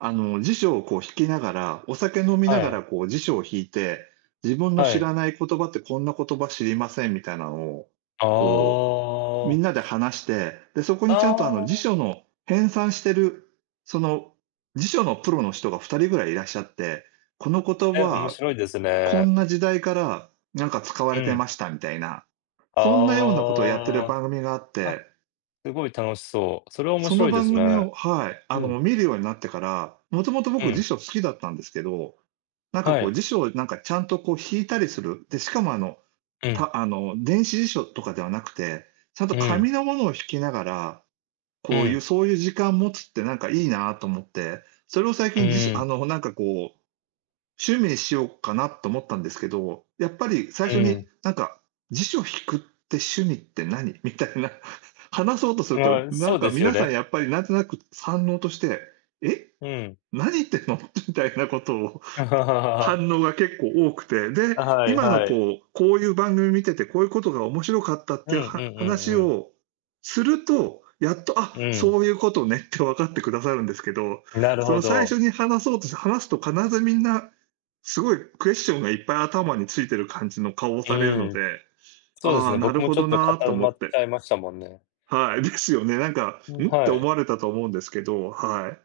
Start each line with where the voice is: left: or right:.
right: あの、辞書をこう、引きながら、お酒飲みな
left: は
right: が
left: い。
right: らこう、辞書を引いて、自分の
left: は
right: 知
left: い。
right: らない言葉って、こんな言葉知りませんみたいなのを、
left: あ
right: こう、
left: あ。
right: 皆で話して、で、そこ
left: あ
right: にちゃんと、あの、辞
left: あ。
right: 書の編纂してる、その、辞書のプロの人が2人位いらっしゃって、この言葉
left: え、面
right: は、
left: 白いです
right: こ
left: ね。
right: んな時代から、何か、使わ
left: う
right: れて
left: ん。
right: ましたみたいな、そんなようなことをやっている
left: あ
right: 番組があっ
left: あ、あ、
right: て。
left: 凄い楽しそう、それは面
right: その
left: 白いで
right: 番
left: す
right: 組
left: ね、
right: をはい。あ
left: う
right: の、
left: ん。
right: 見るようになってから、元々
left: う
right: 僕辞
left: ん。
right: 書好きだったんですけど、何か
left: は
right: こう、
left: い。
right: 辞書を何か、ちゃんとこう、引いたりする、で、しかも、あの、
left: うん。
right: たあの、電子辞書とかではなくて、ちゃんと
left: うん。
right: 紙の物を引きながら、
left: う
right: こうい
left: ん。
right: うそういう時間を持つって何か良いなと思って、それを最
left: う
right: 近じし
left: ー
right: あ
left: ん。
right: の、何かこう、趣味にしようかなと思ったんですけど、やっぱり、最
left: う
right: 初に
left: ん。
right: 何か、辞書引くって趣味って何？みたいな、話そうとすると、
left: ああ、
right: 何
left: そう
right: か
left: ですよ
right: 皆さん、
left: ね。
right: やっぱり何となく反応として、「え？
left: うん。
right: 何言ってんの？」みたいなことを、反応が結構多くて。で、
left: あ、はい
right: 今の
left: はい。
right: こう、こういう番組見てて、こういうことが面白かったっ
left: う
right: て
left: ん
right: い
left: う
right: うは
left: んうんう
right: 話
left: ん。
right: をすると、やっと、「あ、
left: うん。
right: そういうことね」って分かって下さるんですけど、
left: なる
right: そ
left: ほ
right: の最
left: ど。
right: 初に話そうとして話すと、必ず皆凄いクエスチョンがいっぱい頭に付いてる感じの顔を
left: う
right: されるの
left: ん、
right: で、
left: そうです
right: あ、
left: ね、
right: な
left: 僕
right: る
left: も
right: ほ
left: ちょ
right: ど
left: っと、
right: な、と
left: 固
right: 思
left: ま
right: っ
left: っ
right: て。
left: ちゃいましたもんね。
right: はい。ですよね。何か、
left: ん。
right: ん？って
left: は
right: 思
left: い。
right: われたと思うんですけど、はい。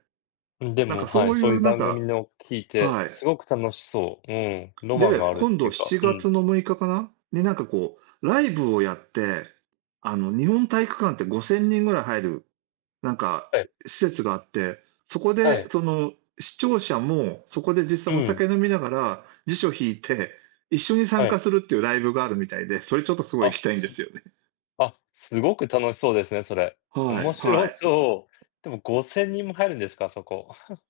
left: うん、で
right: 何
left: も、
right: か、
left: は
right: そ
left: い、
right: うい
left: そうい
right: う
left: う
right: 何
left: 番組
right: か
left: の聞いて、
right: はい。
left: 凄く楽しそう、うん、ロマン
right: で、
left: があるって
right: 今度、
left: 言う
right: し
left: か、
right: ち
left: う
right: が
left: ん。
right: つの6日かな？に、何かこう、ライブをやって、あの、日本体育館って5000人位入る、何か、
left: はい。
right: 施設があって、そこ
left: は
right: で、
left: い。
right: その、視聴者もそこで、実際
left: う
right: お
left: ん。
right: 酒飲みながら辞書引いて一緒に参
left: は
right: 加
left: い。
right: するっていうライブがあるみたいで、それちょっと、凄い行き
left: あ、
right: たいんで
left: す
right: すよね。
left: あ、凄く楽しそうですね、それ。
right: は
left: 面
right: い、は
left: 白
right: い。
left: そう。でも、5000人も入るんですか？あそこ。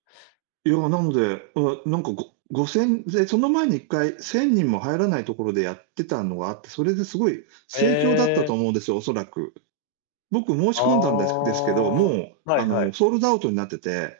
right: いや、なので、な何か、ご5000で、その前に、1回1000人も入らない所でやってたのがあって、それで凄い
left: へ
right: 盛況だったと
left: え。
right: 思うんですよ、恐らく。僕申し
left: あ
right: 込んだんですですけど、も
left: あ、は
right: う、あ
left: いは
right: の、
left: い。
right: ソールドアウトになってて。